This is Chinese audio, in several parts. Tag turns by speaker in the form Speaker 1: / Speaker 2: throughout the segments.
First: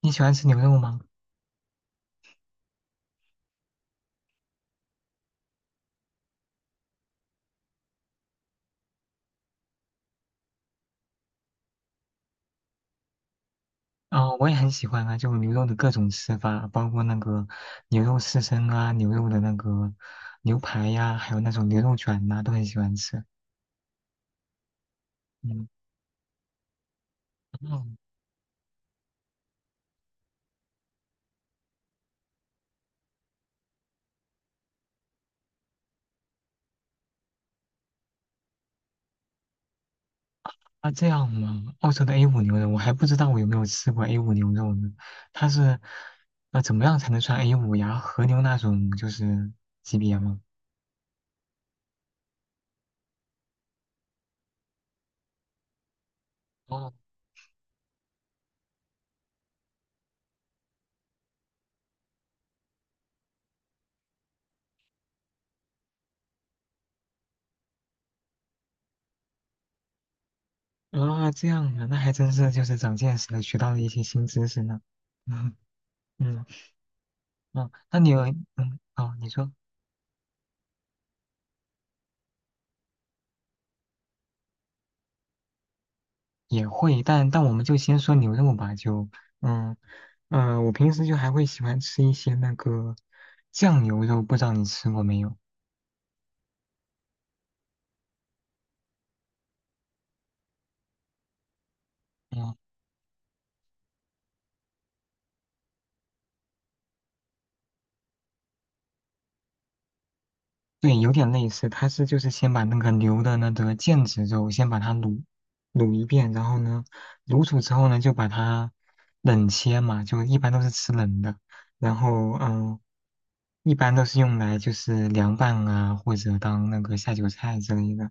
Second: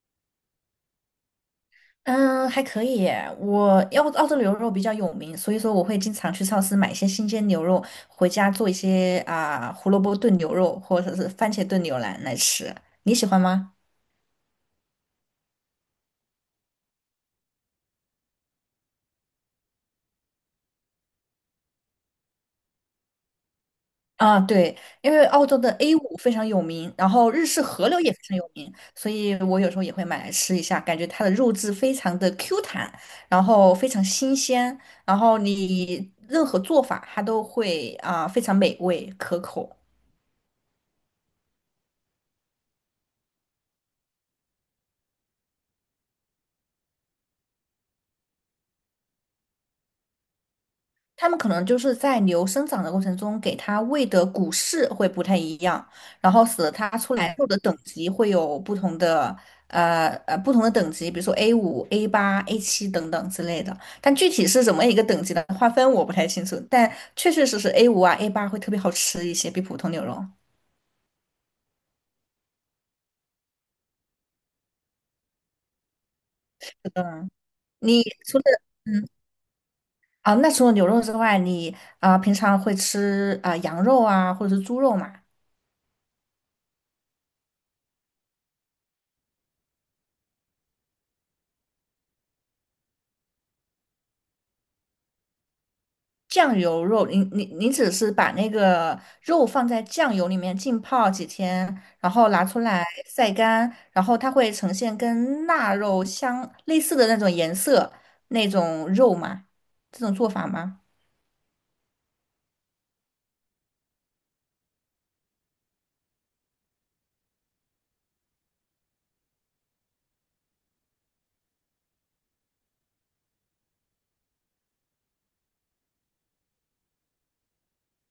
Speaker 1: 你喜欢吃牛肉吗？
Speaker 2: 嗯，还可以耶。我澳洲牛肉比较有名，所以说我会经常去超市买一些新鲜牛肉，回家做一些胡萝卜炖牛肉或者是番茄炖牛腩来吃。你喜欢吗？
Speaker 1: 啊，我也很喜欢啊，就牛肉的各种吃法，包括那个牛肉刺身啊，牛肉的那个牛排呀、还有那种牛肉卷呐、都很喜欢吃。
Speaker 2: 啊，对，因为澳洲
Speaker 1: 嗯，
Speaker 2: 的 A5 非常有名，然后日式
Speaker 1: 哦，
Speaker 2: 和牛也非常有名，所以我有时候也会买来吃一下，感觉它的肉质非常的 Q 弹，然后非常新鲜，然后你任何做法它都会非常美味可口。
Speaker 1: 啊这样嘛，澳洲的 a 五牛肉，我还不知道我有没有吃过 a 五牛肉呢。它是，怎么样才能算 a 五呀？和牛那种就是级别吗？
Speaker 2: 他们可能就是在牛生长的过程中，给它喂的谷饲会不太一样，然后使得它
Speaker 1: 哦，
Speaker 2: 出来后的等级会有不同的，不同的等级，比如说 A 五、A 八、A 七等等之类的。但具体是怎么一个等级的划分，我不太清楚。但确确实实 A 五A 八会特别好吃一些，比普通牛肉。
Speaker 1: 啊这样啊，那还真是就是长见识了，学到了一些新知识呢。嗯嗯，
Speaker 2: 嗯，
Speaker 1: 哦，那
Speaker 2: 你
Speaker 1: 你有
Speaker 2: 除了
Speaker 1: 嗯哦，你说。
Speaker 2: 啊，那除了牛肉之外，你平常会吃羊肉啊，或者是猪肉嘛？
Speaker 1: 也会，但我们就先说牛肉吧，就嗯嗯，我平时就还会喜欢吃一些那个酱牛肉，不知道你吃过没有？
Speaker 2: 酱油肉，你只是把那个肉放在酱油里面浸泡几天，然后拿
Speaker 1: 嗯，
Speaker 2: 出来晒干，然后它会呈现跟腊肉相类似的那种颜色，那种肉嘛，这种做法吗？
Speaker 1: 对，有点类似，它是就是先把那个牛的那个腱子肉先把它卤一遍，然后呢，卤煮之后呢，就把它冷切嘛，就一般都是吃冷的，然后嗯，一般都是用来就是凉拌啊，或者当那个下酒菜之类的。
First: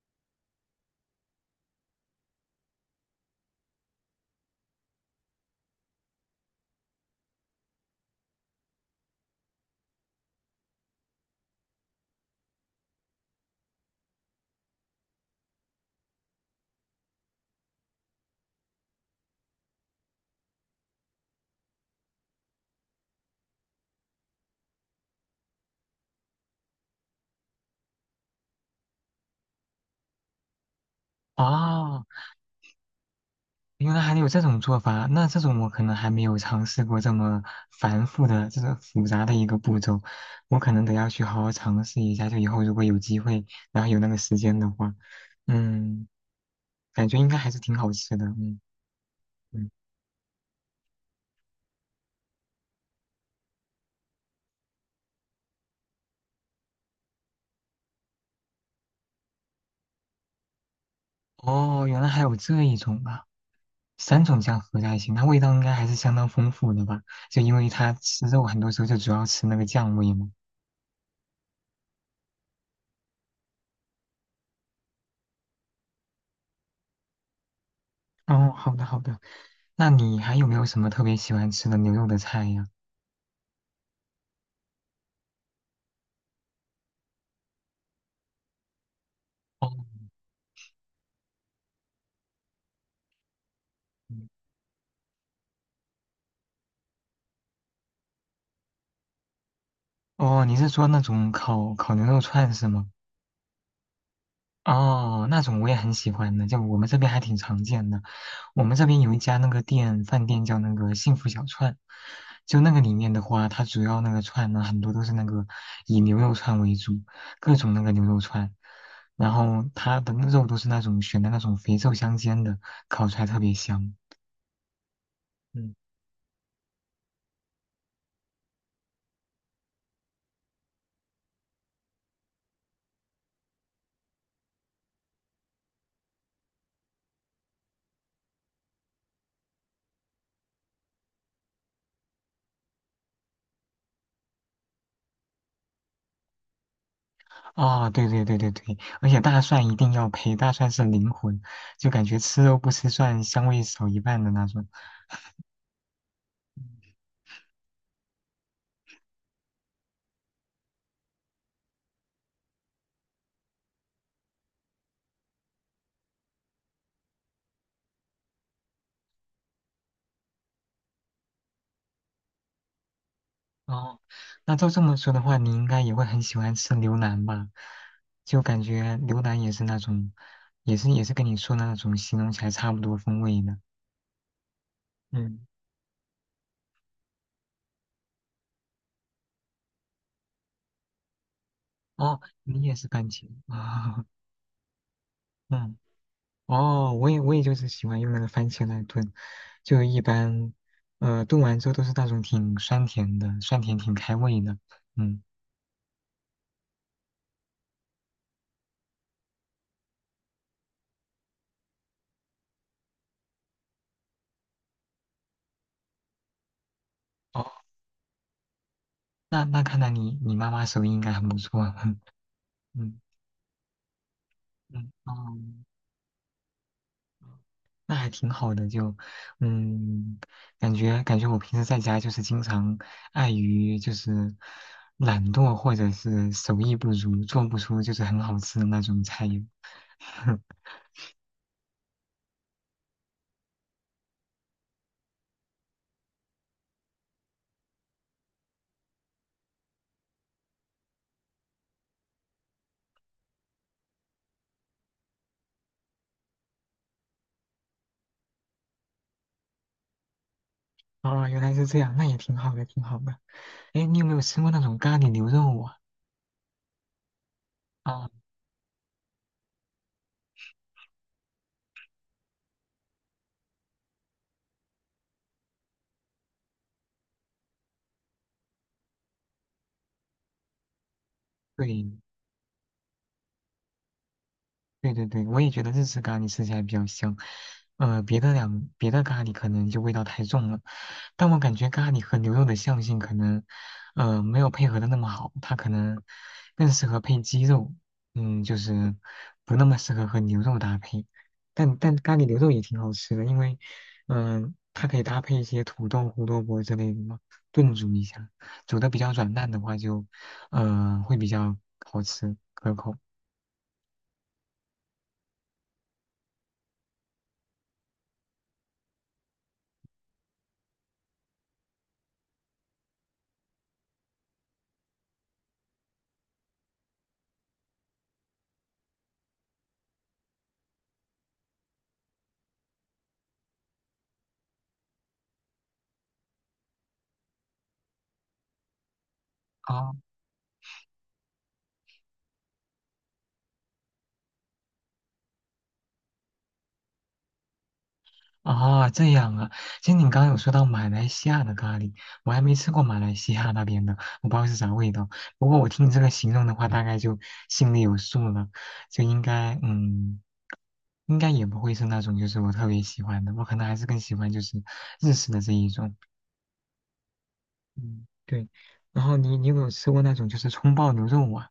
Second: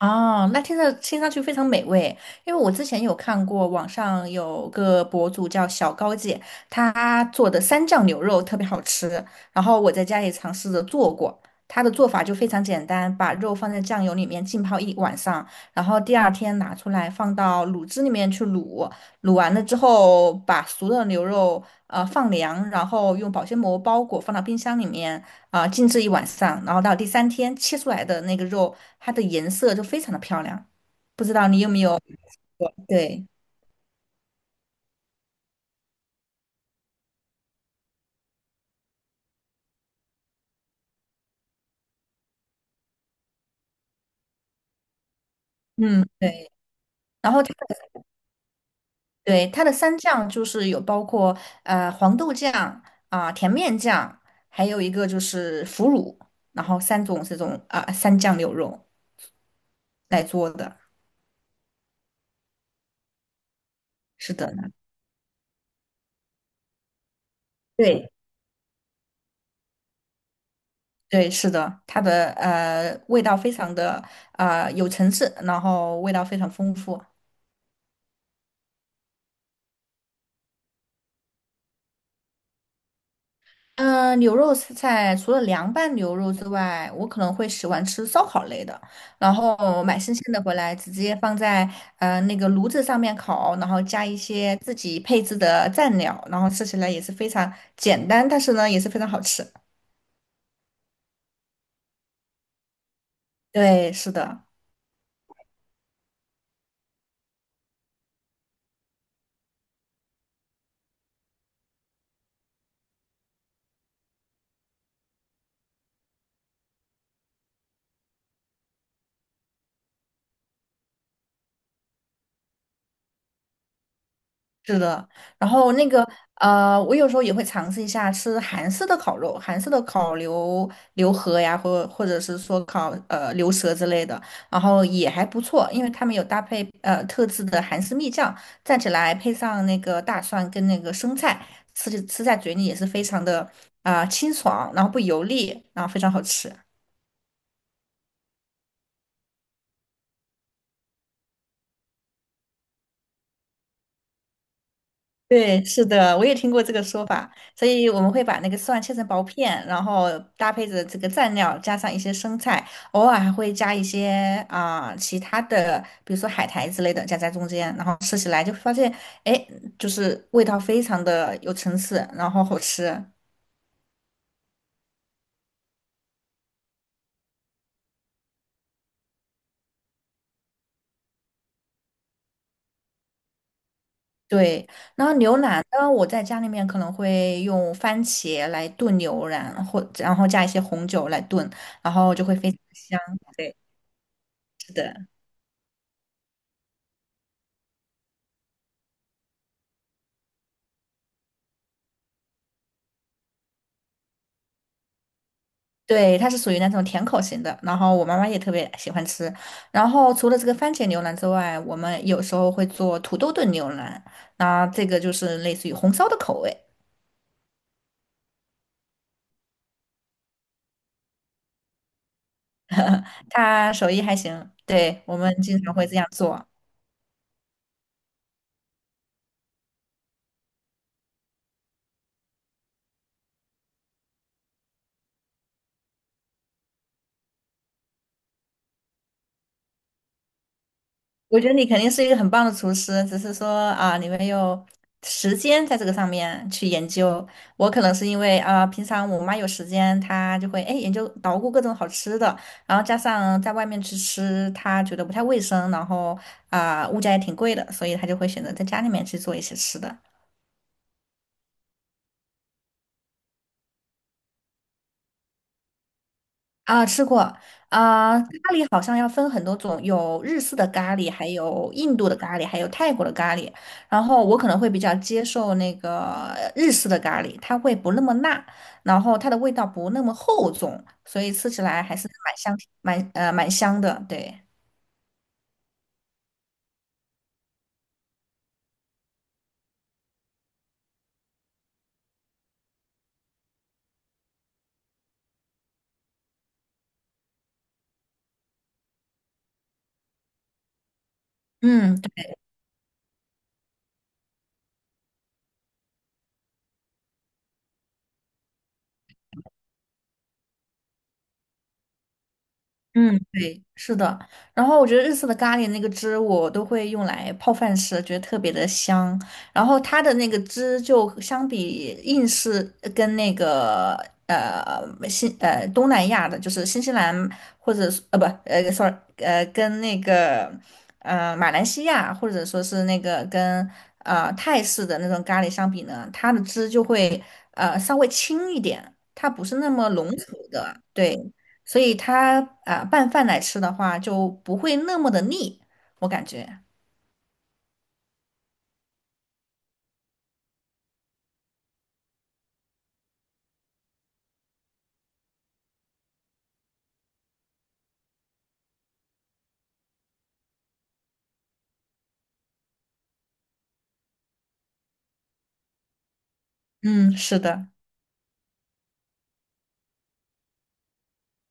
Speaker 2: 哦，那听着听上去非常美味，因为我之前有看过网上有个博主叫小高姐，她做的三酱牛肉特别好吃，然后我在家里尝试着做过，她的做法就非常简单，把肉放在酱油里面浸泡一晚上，然后第二天拿出来放到卤汁里面去卤，卤完了之后把熟的牛肉放凉，然后用保鲜膜包裹放到冰箱里面。静置一晚上，然后到第三天切出来的那个肉，它的颜色就非常的漂亮。不知道你有没有
Speaker 1: 啊，
Speaker 2: 吃过对，
Speaker 1: 原来还有这种做法，那这种我可能还没有尝试过这么繁复的、这个复杂的一个步骤，我可能得要去好好尝试一下。就以后如果有机会，然后有那个时间的话，嗯，
Speaker 2: 嗯，对。
Speaker 1: 感觉应
Speaker 2: 然
Speaker 1: 该
Speaker 2: 后
Speaker 1: 还
Speaker 2: 它
Speaker 1: 是挺好吃的。嗯
Speaker 2: 对它的
Speaker 1: 嗯，
Speaker 2: 三酱就是有包括黄豆酱甜面酱，还有一个就是腐乳，然后三种这种三酱牛肉来做的。
Speaker 1: 哦，原来还有这一种啊，三
Speaker 2: 是
Speaker 1: 种
Speaker 2: 的
Speaker 1: 酱
Speaker 2: 呢，
Speaker 1: 合在一起，那味道应该还是相当丰富的吧？就因为它
Speaker 2: 对
Speaker 1: 吃肉很多时候就主要吃那个酱味嘛。
Speaker 2: 对，是的，它的味道非常的有层次，然后味道非常丰富。
Speaker 1: 哦，好的好的，那你还有没有什么特别喜欢吃的牛肉的菜呀？
Speaker 2: 嗯，牛肉菜除了凉拌牛肉之外，我可能会喜欢吃烧烤类的，然后
Speaker 1: 哦。
Speaker 2: 买新鲜的回来，直接放在那个炉子上面烤，然后加一些自己配置的蘸料，然后吃起来也是非常简单，但是呢也是非常好吃。
Speaker 1: 哦，你是说那种烤牛肉串是吗？
Speaker 2: 对，是的。
Speaker 1: 哦，那种我也很喜欢的，就我们这边还挺常见的。我们这边有一家那个店，饭店叫那个幸福小串，就那个里面的话，它主要那个串呢，很多都是那个以牛肉串为主，各种那个牛肉串，然后它的那肉都是那种选的那种肥瘦相间的，烤出来特别香。
Speaker 2: 是的，然后
Speaker 1: 嗯
Speaker 2: 那个我有时候也会尝试一下吃韩式的烤肉，韩式的烤牛河呀，或者是说烤牛舌之类的，然后也还不错，因为他们有搭配特制的韩式蜜酱，蘸起来配上那个大蒜跟那个生菜，吃在嘴里也是非常的清爽，然后不油腻，然后非常好吃。
Speaker 1: 啊、对对对对对，而且大蒜一定要配，大蒜是灵魂，就感觉吃肉不吃蒜，香味少一半的那种。
Speaker 2: 对，是的，我也听过这个说法，所以我们会把那个蒜切成薄片，然后搭配着这个蘸料，加上一些生菜，偶尔还会加一些其他的，比如说海苔之类的夹在中间，然后吃起来就发现，哎，就是味道非常的有层次，然后好吃。
Speaker 1: 哦，那照这么说的话，你应该也会很喜欢吃牛腩吧？就感觉牛腩也是那种，也是跟你说的那种形容起来差不多风味的。
Speaker 2: 对，然后牛
Speaker 1: 嗯，
Speaker 2: 腩呢，我在家里面可能会用番茄来炖牛腩，然后加一些红酒来炖，然后
Speaker 1: 哦，
Speaker 2: 就会非常
Speaker 1: 你也是
Speaker 2: 香。
Speaker 1: 番茄
Speaker 2: 对，
Speaker 1: 啊、
Speaker 2: 是的。
Speaker 1: 嗯，哦，我也就是喜欢用那个番茄来炖，就一般，炖完之后都是那种挺酸甜的，酸甜挺开胃的。嗯。
Speaker 2: 对，它是属于那种甜口型的，然后我妈妈也特别喜欢吃。然后除了这个番茄牛腩之外，我们有时候会做土豆炖牛腩，那这个就是类似于红烧的口味，
Speaker 1: 哦，那看来你妈妈手艺应该很不错啊，嗯
Speaker 2: 它手艺还行。
Speaker 1: 嗯
Speaker 2: 对，
Speaker 1: 哦，
Speaker 2: 我们经常会这样做。
Speaker 1: 那还挺好的，就嗯，感觉我平时在家就是经常碍于就是懒惰或者是手艺不足，做不出就是很好吃的那种菜肴。
Speaker 2: 我觉得你肯定是一个很棒的厨师，只是说啊，你没有时间在这个上面去研究。我可能是因为啊，平常我妈有时间，她就会哎研究捣鼓各种好吃的，然后加上在外面去吃，她觉得不太卫生，然后啊物价也挺贵的，所以她就会选择在家里面去做一些吃的。
Speaker 1: 哦，原来是这样，那也挺好的，挺好的。哎，你有没有吃过那种咖喱牛肉啊？
Speaker 2: 啊，吃过
Speaker 1: 啊，
Speaker 2: 啊，咖喱好像要分很多种，有日式的咖喱，还有印度的咖喱，还有泰国的咖喱。然后我可能会比较接受那个日式的咖喱，它会不那么辣，然后它的味道不那么厚重，所以吃起来还
Speaker 1: 对
Speaker 2: 是蛮香，蛮香的。对，
Speaker 1: 对对对，我也觉得日式咖喱吃起来比较香，别的咖喱可能就味道太重了，但我感觉咖喱和牛肉的相性可能，没有配合的那么好，它可能更适合配鸡肉，嗯，就是不那么适合和牛肉搭配，但
Speaker 2: 嗯，
Speaker 1: 咖喱牛肉也挺好吃的，因为，嗯、它可以搭配一些土豆、胡萝卜之类的嘛，炖煮一下，煮的比较软烂的话就，会比较好吃可口。
Speaker 2: 嗯，对，是的。然后我觉得日式的咖喱那个汁，我都会用来泡饭吃，觉得特别的香。然后它的那个汁就相比印式跟那个呃新呃东南亚的，就是新西兰或者是呃不呃 sorry 呃跟那个马来西亚或者说是那个跟泰式的那种咖喱相比呢，它的汁就会稍微轻一点，它不是那么
Speaker 1: 啊。
Speaker 2: 浓稠的，对。所以它拌饭来吃的话就不会那么的腻，我感觉。
Speaker 1: 啊，这样啊，其实你刚刚有说到马来西亚的咖喱，我还没吃过马来西亚那边的，我不知道是啥味道。不过我听你这个形容的话，大概就心里有数了，就应该，嗯，应该也不会是那种就是我特别喜欢的，我可能还是更喜欢就是日式的这一种。
Speaker 2: 嗯，是的，
Speaker 1: 嗯，对。然后你有没有吃过那种就是葱爆牛肉啊？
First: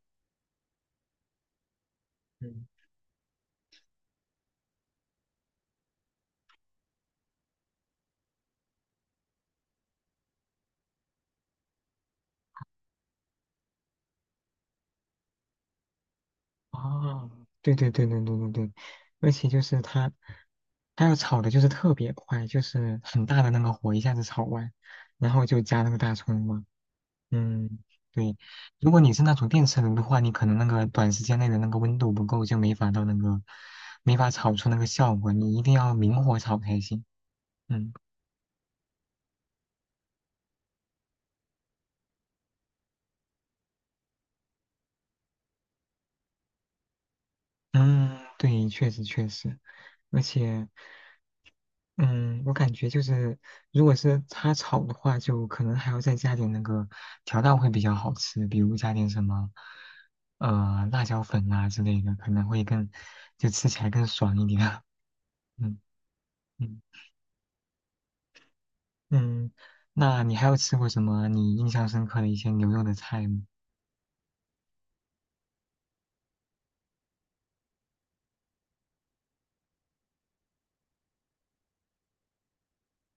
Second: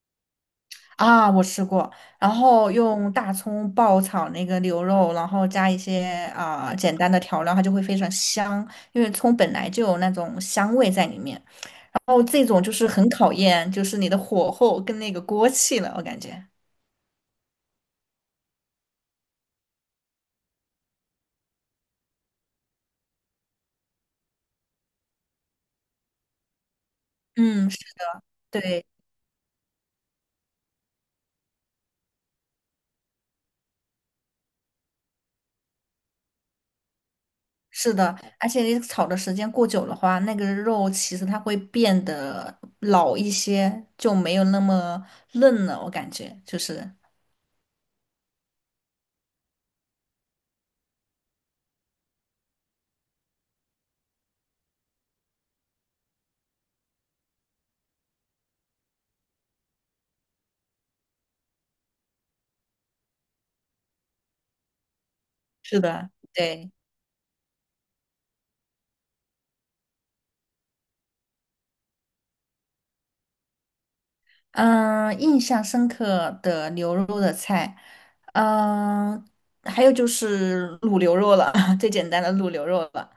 Speaker 2: 啊，我吃过，然后用大葱爆炒那个牛肉，然后加一些简单的调料，它就会非常香，因为葱本来就有那种香味在里面。然后这种就是很考验，就是你的火候跟那个锅气了，我感觉。
Speaker 1: 哦，对对对对对对对，而且就是它，它要炒的就是特别快，就是很大的那个火一下子炒完，然后就加那个大葱嘛。
Speaker 2: 嗯，是
Speaker 1: 嗯，对。
Speaker 2: 对。
Speaker 1: 如果你是那种电磁炉的话，你可能那个短时间内的那个温度不够，就没法到那个，没法炒出那个效果。你一定要明火炒才行。嗯
Speaker 2: 是的，而且你炒的时间过久的话，那个肉其实它会变得老一些，就没有那么嫩了。我感觉就是，
Speaker 1: 嗯，对，确实确实，而且。嗯，我感觉就是，如果是它炒的话，就可能还要再加点那个调料会比较好吃，比如加点什么，辣椒粉啊之类的，可能会更，就吃起来更爽一点。嗯
Speaker 2: 是的，对。
Speaker 1: 嗯嗯，那你还有吃过什么你印象深刻的一些牛肉的菜吗？
Speaker 2: 嗯，印象深刻的牛肉的菜，嗯，还有就是卤牛肉了，最简单的卤牛肉了。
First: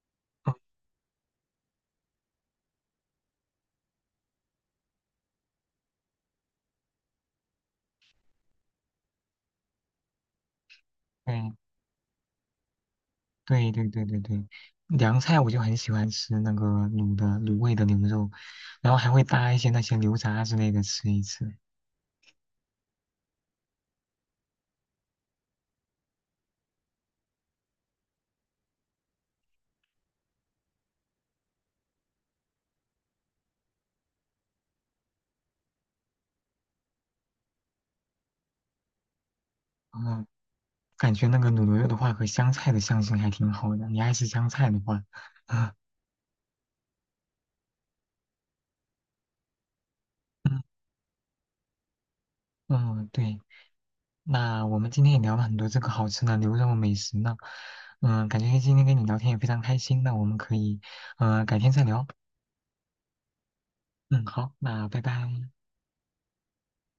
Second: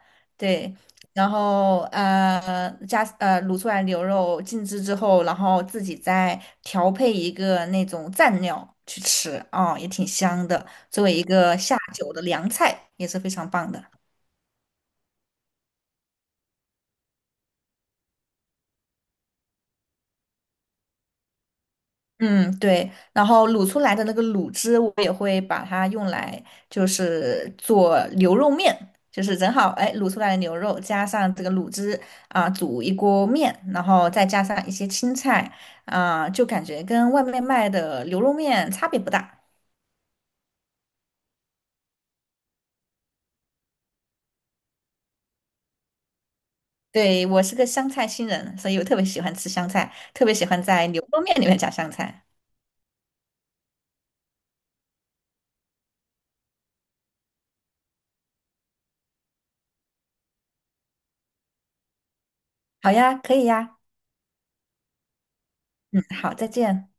Speaker 1: 哦，
Speaker 2: 对，然后加卤出来牛肉静置之后，然后自己再调配一个那种蘸料去吃，哦，也挺香的，作为一
Speaker 1: 对
Speaker 2: 个下酒的凉菜，也是非常棒
Speaker 1: 对
Speaker 2: 的。
Speaker 1: 对对对对，凉菜我就很喜欢吃那个卤的卤味的牛肉，然后还会搭一些那些牛杂之类的吃一吃。
Speaker 2: 嗯，对，然后卤出来的那个卤汁，我也会把它用来就是做牛肉面，就是正好哎卤出来的牛肉加上这个卤汁啊，煮一锅面，然后再加上一些青菜啊，就感觉跟外面卖的牛肉面差别不大。
Speaker 1: 哦感觉那个卤牛肉的话和香菜的香型还挺好的。你爱吃香菜的话，啊，
Speaker 2: 对，我是个香菜新人，所以我特别喜欢吃香菜，特别喜欢
Speaker 1: 嗯
Speaker 2: 在牛肉面里面加香菜。
Speaker 1: 嗯，对。那我们今天也聊了很多这个好吃的牛肉美食呢，嗯，感觉今天跟你聊天也非常开心。那我们可以，改天再聊。
Speaker 2: 好呀，可以呀，
Speaker 1: 嗯，好，那拜拜。
Speaker 2: 嗯，好，再见。